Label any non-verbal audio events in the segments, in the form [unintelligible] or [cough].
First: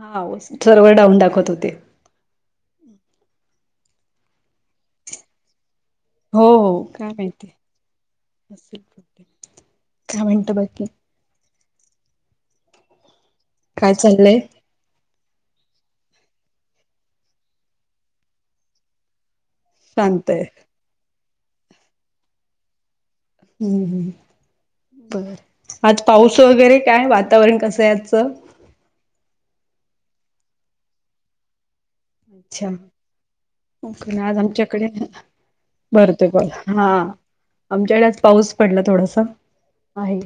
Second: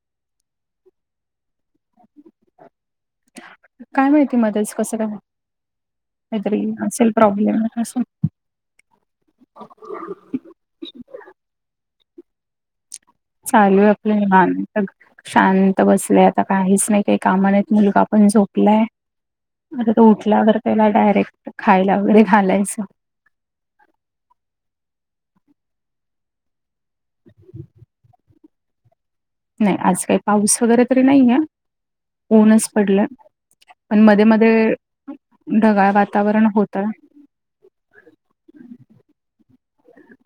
हा server down दाखवत होते काय माहिती मदस कसं काय काहीतरी असेल प्रॉब्लेम कामनट बकी चालू आहे काय आपलं चाललंय लान शांत बसलेय आता काहीच नाही काही कामानेत मुलगा आपण झोपलाय अरे तो शांत आहे उठल्यावर त्याला डायरेक्ट खायला वगैरे घालायचं हम् बर आज पाऊस वगैरे काय वातावरण कसं आहे आजचं नाही आज काही पाऊस वगैरे तरी नाही आहे ऊनच पडलं के आज आमच्याकडे ढगाळ बरते ब वातावरण हा होतं आमच्याकडे आज पाऊस पडला थोडासा आहे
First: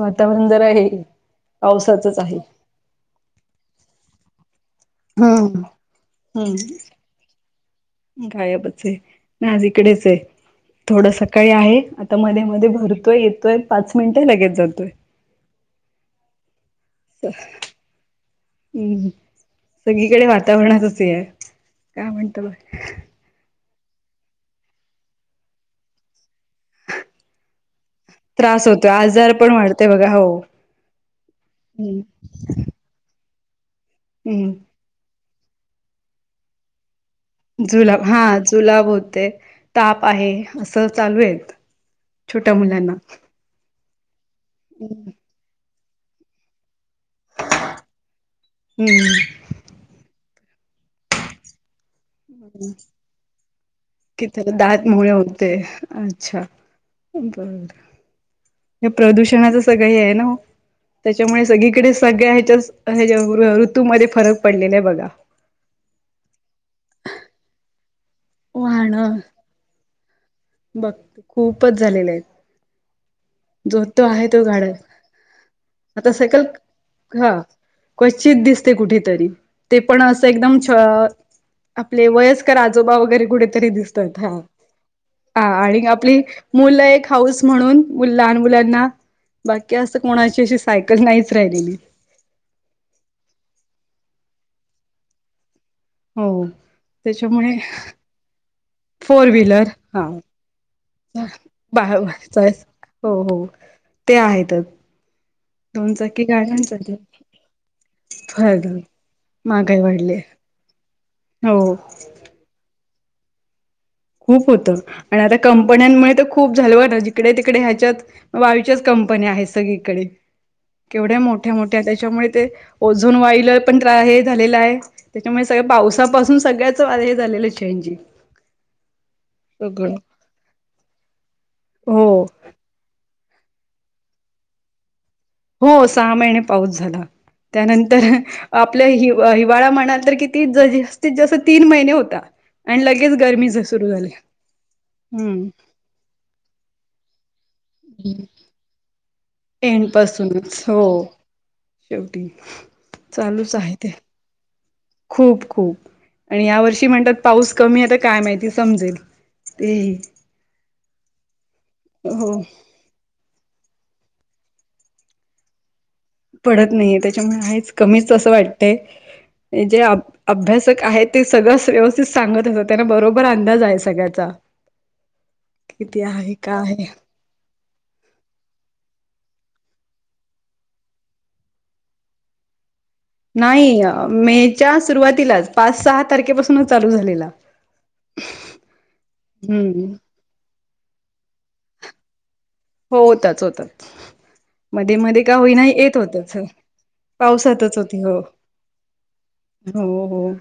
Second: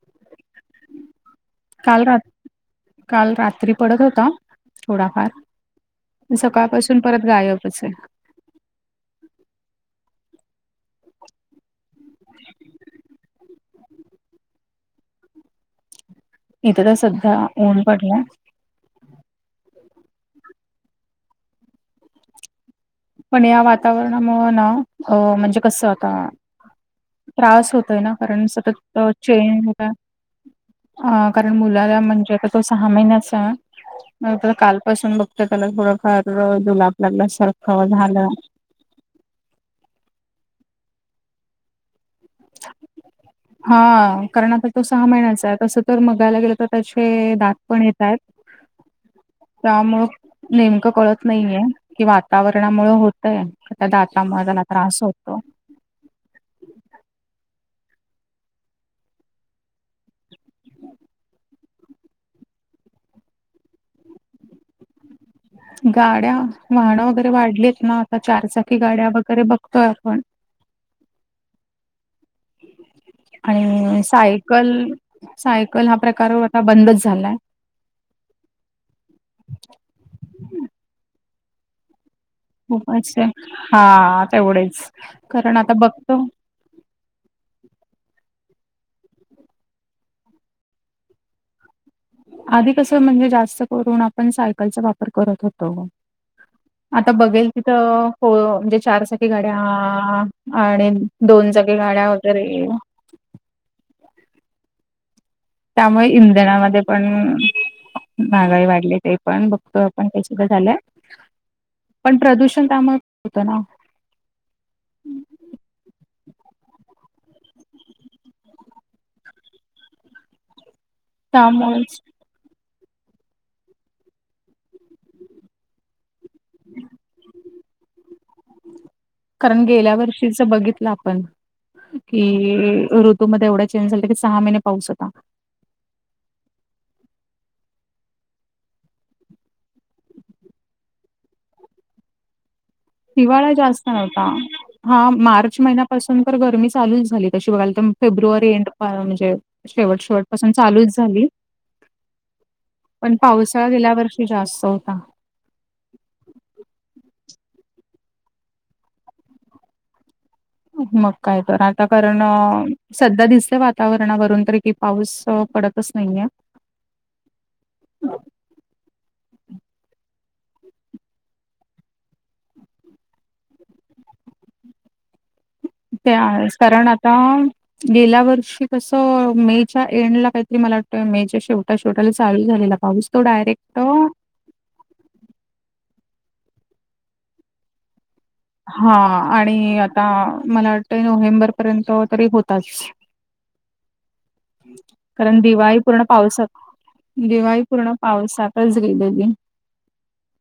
वातावरण जर आहे काल रात काल रात्री पडत होता थोडाफार हम्म हम्म सकाळपासून परत गायबच आहे गायबच आहे ना आज इकडेच आहे थोडं सकाळी आहे आता मध्ये मध्ये भरतोय येतोय पाच मिनिटं लगेच जातोय [inaudible] इथं तर सध्या ऊन पडला हम्म सगळीकडे वातावरणातच आहे काय म्हणत बघ पण या वातावरणामुळं ना अ म्हणजे कसं होता त्रास होतोय ना कारण त्रास सतत होतो आजार पण चें वाढते बघा हो कारण हम्म मुलाला म्हणजे तो सहा महिन्याचा हम्म कालपसून बघत त्याला थोडफार दुलाप लागला अस जुलाब हा जुलाब होते ताप आहे असं चालू आहे हा करण आचा तो सहा महिन्याचा आहे तस जर मगायला गेलं तर त्याचे दात पण येत आहेत हम्म त्यामुळं नेमकं कळत नाहीये कि वातावरणामुळे होतय त्या दातामुळे त्याला त्रास होतो ते अच्छा बर हे प्रदूषणाच सगळं हे आहे ना त्याच्यामुळे सगळीकडे सगळ्या ह्याच्या ह्याच्या ऋतूमध्ये फरक पडलेला आहे बघा गाड्या वाहनं वगैरे वाढलीत ना आता चारचाकी गाड्या वाहनं वगैरे बघतोय आपण बघ खूपच झालेलं आहे आणि तो गाडा सायकल सायकल हा प्रकार आता बंदच हा झालाय क्वचित दिसते कुठेतरी ते पण असं एकदम आपले वयस आोबा वगैरे कुठेतरी दिसतात हा प हा आणि आपली मुलं एक हाऊस म्हणून लहान मुलांना बाकी असं कोणाची अशी सायकल नाहीच राहिली मी आधी कसं म्हणजे जास्त करून आपण सायकलचा वापर करत होतो हो आता बघेल त्याच्यामुळे तिथं हो म्हणजे चारचाकी फोर गाड्या व्हीलर हा आणि दोनचाकीी बा गाड्या वगैरे हो हो ते आहेतच दोन त्यामुळे चाकी इंधनामध्ये गाड्यांसाठी पण महागाई वाढली ते पण बघतो महागाई आपण वाढली का सुद्धा झालंय हो पण प्रदूषण त्यामुळे होतं ना खूप होत आणि आता कंपन्यांमुळे तर खूप झालव ना जिकडे तिकडे ह्याच्यात मग बाईच्याच कंपनी आहेत सगळीकडे केवढ्या मोठ्या मोठ्या त्यामुळेच त्याच्यामुळे ते ओझोन वाईल पण हे झालेला आहे त्याच्यामुळे सगळ पावसापासून सगळ्याच हे झालेलं न जी कारण गेल्या वर्षीच बघितलं आपण हो कि ऋतूमध्ये एवढा चेंज झाला की सहा महिने पाऊस होता हो सहा महिने पाऊस झाला त्यानंतर आपल्या हि हिवाळा म्हणाल तर कि त जास्तीत जास्त तीन महिने होता आणि लगेच गरमी हिवाळा जास्त सुरू झाली नव्हता हा हम्म मार्च महिन्या पासून तर गरमी चालूच झाली कशी बघायल तर फेब्रुवारी एंड म्हणजे एंड शेवट, शेवट पासून पासूनच हो चालूच झाली शेवटी पण चालूच पावसाळा आहे ते गेल्या वर्षी जास्त होता. खूप, खूप आणि या वर्षी म्हणतात पाऊस कमी आहेता काय माहिती समजेल. ते... मग काय तर आता कारण हो सध्या दिसते वातावरणावरून तर कि पाऊस पडतच नाहीये. पडत नाहीये त्याच्यामुळे आहेच कमीच तं वाटतय जे अभ्यासक आहे ते सगळं व्यवस्थित सांगत असतात त्यांना बरोबर अंदाज आहे सगळ्याचा कती आहे का आहे पान गेल्या वर्षी कसं मेच्या एंडला काहीतरी मला वाटतं मेच्या शेवट्या शेवटाला चालू झालेला पाऊस तो डायरेक्ट नाही मेच्या सुरुवातीलाच पाच सहा तारखेपासूनच चालू झालेला हा आणि हम्म आता मला वाटतं नोव्हेंबर पर्यंत तरी होत. हो होताच, होताच मध्ये, मध्ये का कारण होईना दिवाळी येत पूर्ण होताच. पावसात दिवाळी पावसातच पूर्ण होती हो, पावसातच गेलेली हो, हो.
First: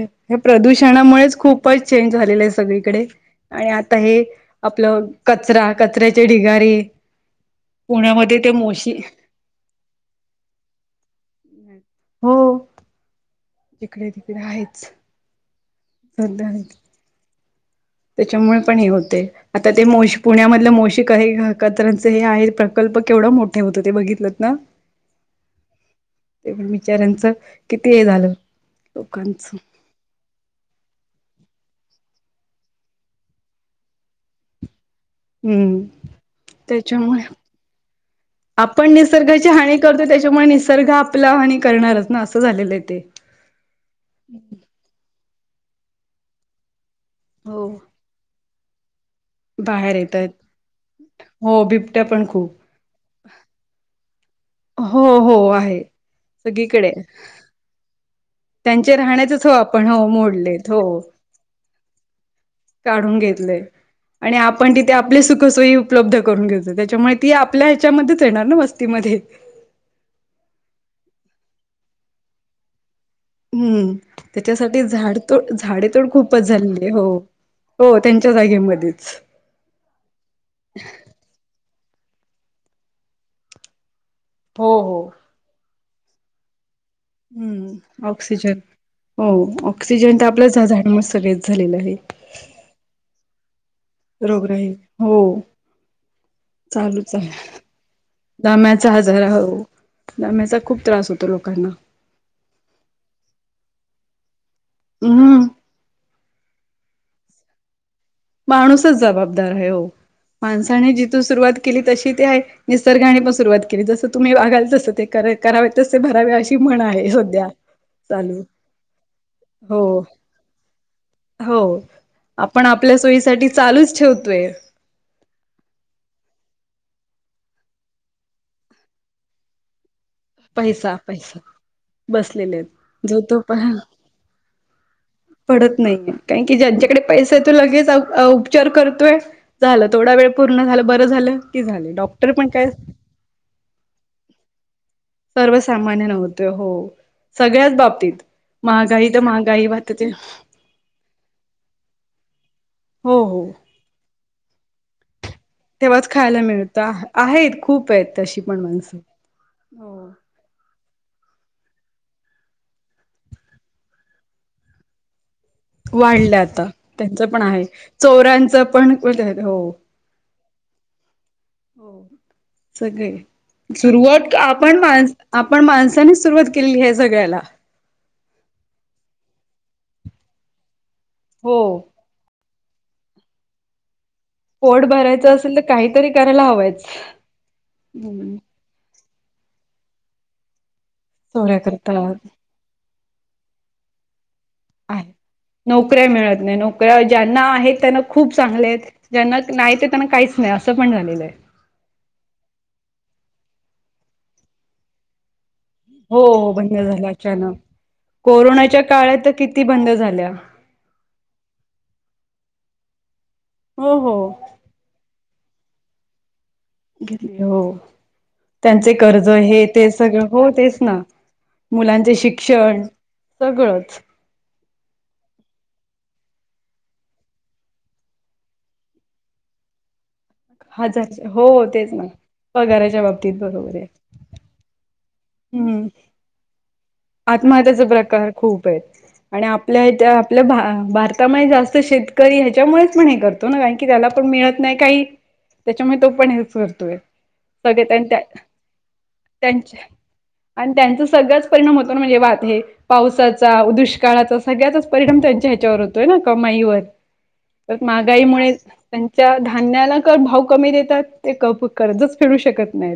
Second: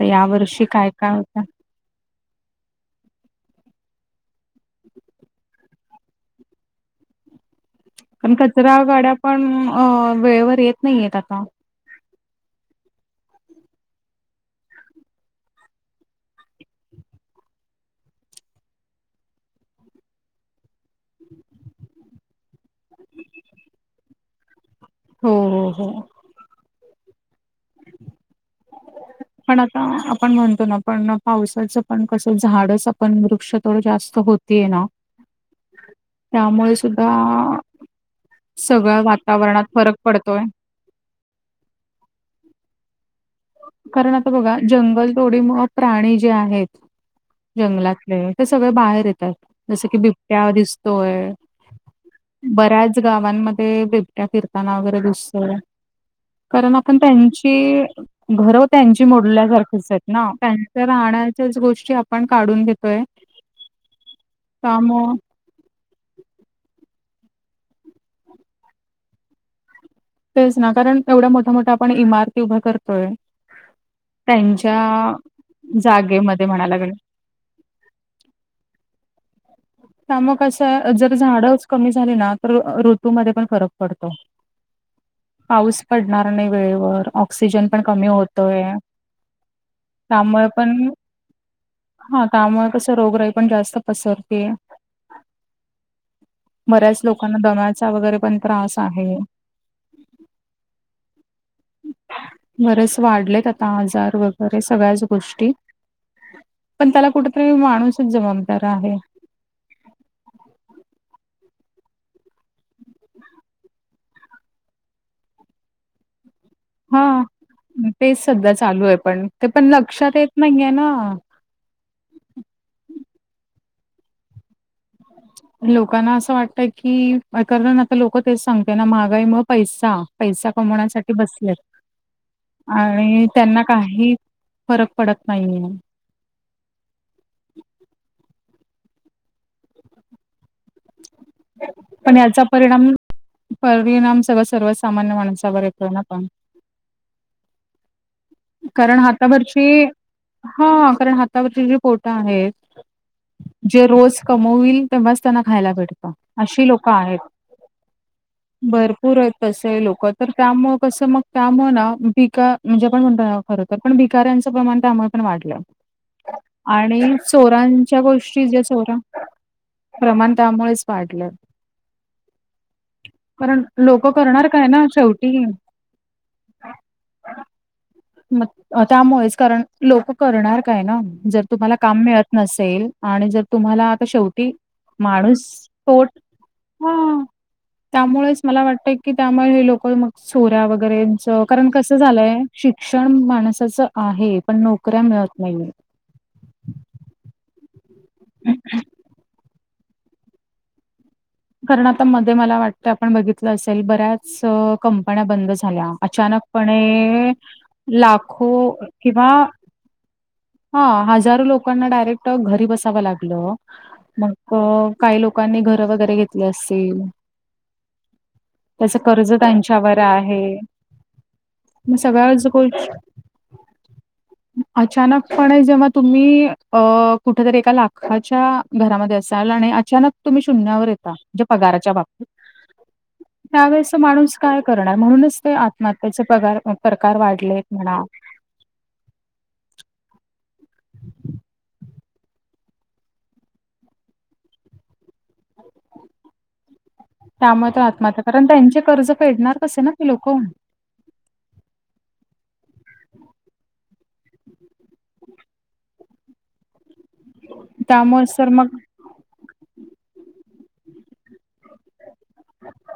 तर या हे वर्षी काय काय प्रदूषणामुळेच होता खूप खूपच चेंज झालेलं आहे सगळीकडे आणि आता हे आपल कचरा कचऱ्याचे ढिगारी पण कचरा गाड्या पण अ वेळेवर येत नाहीयेत आता. हो. जिकडे तिकडे आहेच. [unintelligible] त्याच्यामुळे पण हे होते आता ते मोशी पुण्यामधलं मोशिक आहे काचऱ्यांचे हे आहेत प्रकल्प केवढं मोठे होतं ते बघितलंत ना. हो, हो, हो. ते पण बिचार्यांचं किती हे झालं लोकांच. पण आता आपण म्हणतो ना पण पावसाचं पण कसं झाडाच पण वृक्ष थोडं जास्त होत ते ना हम्म त्यामुळे सुद्धा त्याच्यामुळे आपण सगळं निसर्गाची वातावरणात हानी फरक करतो पडतोय. त्याच्यामुळे निसर्ग आपला आणि करणारच ना असं झालेलं आहे ते. कारण आता बघा जंगल तोडीमुळ प्राणी जे आहेत हो जंगलात. ते सगळे बाहेर येतात जस बाहेर की येत आहेत बिबट्या दिसतोय हो बिबट्या पण खूप बऱ्याच गावांमध्ये बिबट्या फिरताना वगैरे हो दिसत हो आहे कारण सगळीकडे आपण त्यां की घर त्यांचे त्यांची राहण्याचेच हो मोडल्यासारखच आपण हो आहेत ना मोडलेत त्यांच्या हो राहण्याच्याच गोष्टी आपण काढून घेत. काढून घेतले आहे आणि आपण तिथे त्यामुळं आपली सु सोयी उपलब्ध करून घेतो त्याच्यामुळे ती आपल्या ह्याच्यामध्येच येणार ना वस्तीमध्ये. तेच ना कारण एवढा मोठा मोठा आपण इमारती उभं करतोय. हम्म त्यांच्या त्याच्यासाठी झाडतोड झाडेेतोड जागेमध्ये खूपच म्हणायला झाली गेलं. हो. हो त्यांच्या जागे मध्येच. त्यामुळे कसं जर झाडच कमी झाली ना तर ऋतूमध्ये पण फरक पडतो. हो हो. पाऊस पडणार नाही वेळेवर ऑक्सिजन पण हम्म कमी ऑक्सिजन होतोय. हो ऑक्सिजन तर आपल्या त्यामुळे झा पण झाडमुळे सगळच झालेलं आहे. हा त्यामुळे कसं रोगराही पण जास्त पसरत रोगराई हो. बऱ्याच लोकांना दम्याचा वगैरे प दाम्याचा आजारा हो दाम्याचा खूप त्रास होतो लोकांना बरेच वाढलेत आता आजार वगैरे सगळ्याच हम्म गोष्टी पण त्याला कुठेतरी माणूस माणूसच जबाबदार आहे हो माणसाने जिथून सुरुवात केली तशी ते आहे. निसर्गाने पण सुरुवात केली जसं तुम्ही वाघाल तस ते करावे तस ते भरावे म्हण हा आहे सध्या तेच सध्या चालू आहे पण ते पण हो लक्षात येत नाहीये ना हो आपण आपल्या सोयीसाठी चालूच ठेवतोय लोकांना असं वाटतय की करण ना तर लोक तेच सांगते ना महागाई मग पैसा पैसा कमवण्यासाठी बसलेत बसलेले आहेत जो आणि तो प त्यांना काही फरक पडत नाहीये. का की ज्यांच्याकडे पैसाय तो लगेच उपचार करतोय झाला थोडा वेळ पूर्ण झाल बरं झालं की झा डॉक्टर याचा पण काय परिणाम परिणाम सगळ सर्व सामान्य माणसावर यो ना सर्वसामान्य पण नव्हते हो सगळ्याच बाबतीत महागाई तर महागाई वाटते हा कारण हातावरची जी पोटं आहेत हो हो जे रोज कमवल तेव्हाच त्यांना खायला भेटत तेव्हाच खायला अशी लोक मिळतं आहेत खूप आहेत तशी पण माणसं भरपूर तस आहे लोक हो तर त्यामु कसं मग त्यामु ना पिक म्हणजे ण म्हणतो खर तर पण भिकाऱ्यांचं प्रमाण त्यामुळे पण वाढलं वाढलं आता आणि त्यांच पण आहे चोरांच्या गोष्टी ज्या चोर्यांचं पण चोरा म्ह हो प्रमाण त्यामुळेच वाढलं हो सगळे कारण लोकं सुरवात करणार काय आपण ना माण शेवटी आपण माणसानीच सुरुवात क हे जग्याला म त्यामुळेच कारण लोक करणार काय ना जर हो तुम्हाला काम मिळत नसेल आणि जर तुम्हाला आता शेवटी पोट भरायचं असेल तर माणूसोट काहीतरी करायला हवायच त्यामुळेच मला वाटत कि त्यामुळे हे लोक मग चोऱ्या वगैरेच चोऱ्या कारण कसं करतात झालंय शिक्षण माणसाचं आहे पण नोकऱ्या आहे मिळत नाही नोकऱ्या मिळत नाही नोकऱ्या ज्यांना आहेत त्यांना खूप चांगले ज्यांना नाही ते त्यांना काहीच नाही अस असं पण झालेलं आहे कारण आता मध्ये मला वाटत आपण बघितलं असेल बऱ्याच कंपन्या बंद झा हो हो बंद झालं अचानकपणे अचानक लाखो कोरोनाच्या काळात किंवा तर किती बंद झाल्या हा हजारो लोकांना डायरेक्ट घरी बसावं लागलं हो हो अ मग काही लोकांनी घर वगैरे घेतली असते ग हो त्यांचे त्याचं कर्ज हे ते त्यांच्यावर सगळं हो आहे. तेच ना मग मुलांचे सगळ्याच शिक्षण सगळंच अचानक पण आहे जेव्हा तुम्ही अ कुठेतरी एका लाखाच्या घरामध्ये असाल आणि अचानक तुम्ही शून्यावर येता हजार म्हणजे हो पगाराच्या तेच ना बाबतीत पगाराच्या बाबतीत बरोबर आहे त्यावेळे माणूस काय करणार म्हणूनच ते हम्म आत्महत्यचे पगार प्रकार वाढलेत आत्महत्याचे म्हणा प्रकार खूप आहेत आणि आपल्याच्या आपल्या भारतामध्ये जास्त शेतकरी ह्याच्यामुळेच पण हे करत की त्याला पण मिळत नाही काही त्याच्यामुळे तो पण हेच करतोय त्यामुळे तो सगळे त्यां आत्महत्या कारण त्यांचे कर्ज पेडणार त्यांच्या कसे ना की लोक आणि त्यांचा सगळंच परिणाम होतो ना म्हणजे वाात हे पावसाचा दुष्काळाचा सगळ्यातच परिणाम त्यांच्या ह्याच्यावर होतोय ना कमाईवर तरग त्यामुळेच तर महागाईमुळे मग त्यांच्या धान्याला तर भाव कमी देतात ते क करतच फिडू शकत नाही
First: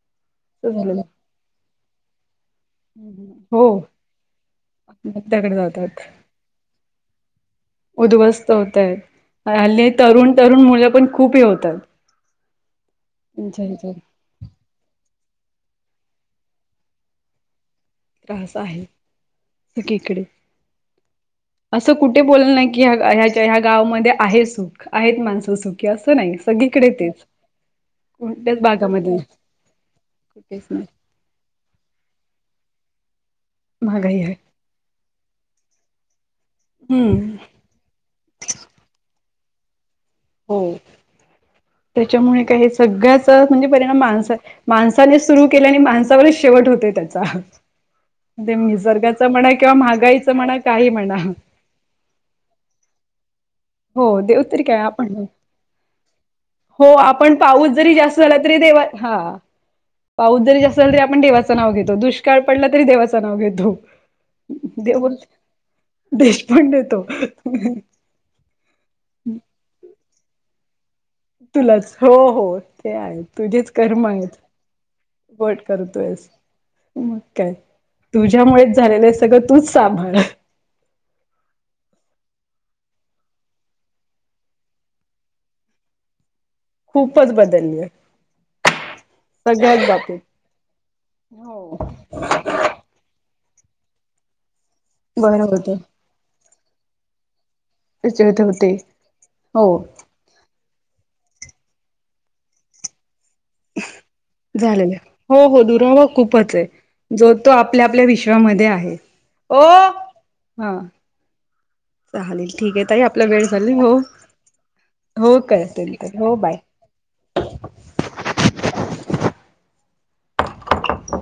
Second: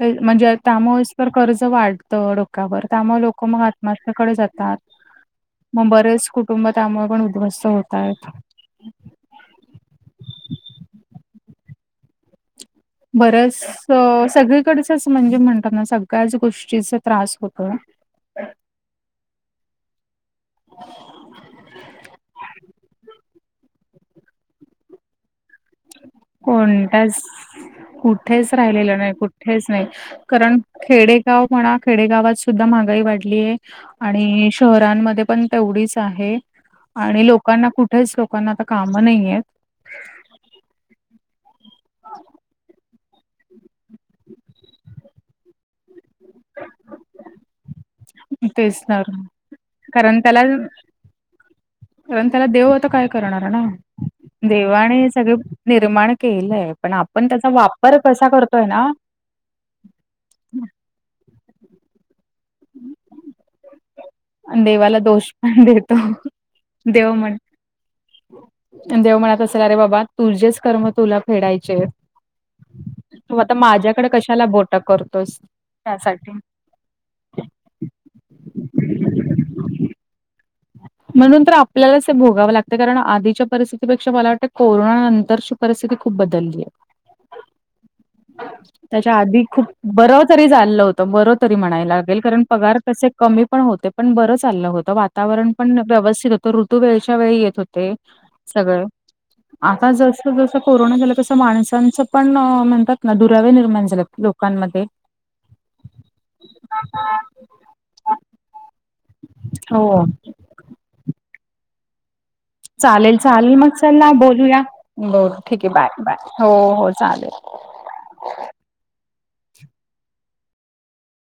म्हणजे त्यामुळेच तर कर्ज वाढतं डोक्यावर त्यामुळे लोक मग हो आत्माश त्याकडे जातात आत्महत्याकडे जातात. मग बरेच कुटुंब त्यामुळे पण उद्ध्वस्त होत आहेत होतय हल्ले तरुण तरुण मुलं पण खूप होतात बरच त्यांच्या ह्याच्यात सगळीकडच म्हणजे म्हणत ना सगळ्याच गोष्टीचा त्रास होत त्रास आहे सगळीकडे असं कुठे बोलल नाही की ह ह्या ह्या गावामध्ये आहेसू आहेत माणसंसु की असं नाही सगळीकडे कोणत्याच तेच कुठेच कोणत्याच राहिलेलं भागामध्ये नाही कुठेच नाही कारण कुठेच नाही खेडे ाव म्हणा खेडेगावात सुद्धा महागाई वाढलीय महागाई आहे. आणि शहरांमध्ये पण तेवढीच आहे आणि हम्म लोकांना कुठेच लोकांना आता काम नाहीय आहेत हो त्याच्यामुळे काय सगळ्याचा म्हणजे परिणाम माणसा माणसाने सुरू केल्या आणि माणसावरच शेवट होतेय त्याचा ते तेच तर निसर्गाच म्हणा किंवा कारण महागाईच त्याला म्हणा काही म्हणा कारण त्याला देवत काय करणार ना हो देव तरी काय देवाने आपण सगळे निर्माण केलंय हो पण आपण त्याचा पाऊस जरी वापर जास्त कसा झाला तरी करतोय देवा ना हा पाऊस जरी असल तरी आपण देवाचं नाव घेतो दुष्काळ पडला तरी देवाचं नाव घेतो दे देवाला बोल दोष पण देतो देश पण देतो देव म्हण देव म्हणत असेल अरे बाबा तुझेच कर्म तुला फेडायचे तुलाच हो हो ते आहे तू आता तुझेच कर्म माझ्याकडे आहेत कशाला बोटा करत त वट करतोयस त्यासाठी मग काय तुझ्यामुळेच झालेलं सगळं तूच सांभाळ म्हणून तर आपल्यालाच हे भोगावं लागत कारण आधीच्या परिस्थितीपेक्षा मला वाटतं कोरोना नंतर परिस्थिती खूप बदलली आहे खूपच बदलली त्याच्या आधी खूप सगळ्याच बर बाबतीत तरी लं होत बर तरी हो म्हणायला लागेल कारण पगार कसे कमी पण होते पण बरं चाललं होतं बरं वातावरण होत पण व्यवस्थित होतं ऋतू वेळच्या वेळी येत होते ते त्याच्यात होते सगळे हो आता जस जस कोरोना झालं तस माणसच पण म्हणतात दुरावे निर्माण झालेत लोकांमध्ये झालेलं आहे. हो हो दुरावा खूपच आहे जो तो आपल्या आपल्या विश्वामध्ये आहे हो हा चालेल ठीक आहे ताई चालेल आपला वेळ चालेल झाली मग हो चला बोलूया बोल हो ठीक आहे कळतील बाय तर बाय हो हो चालेल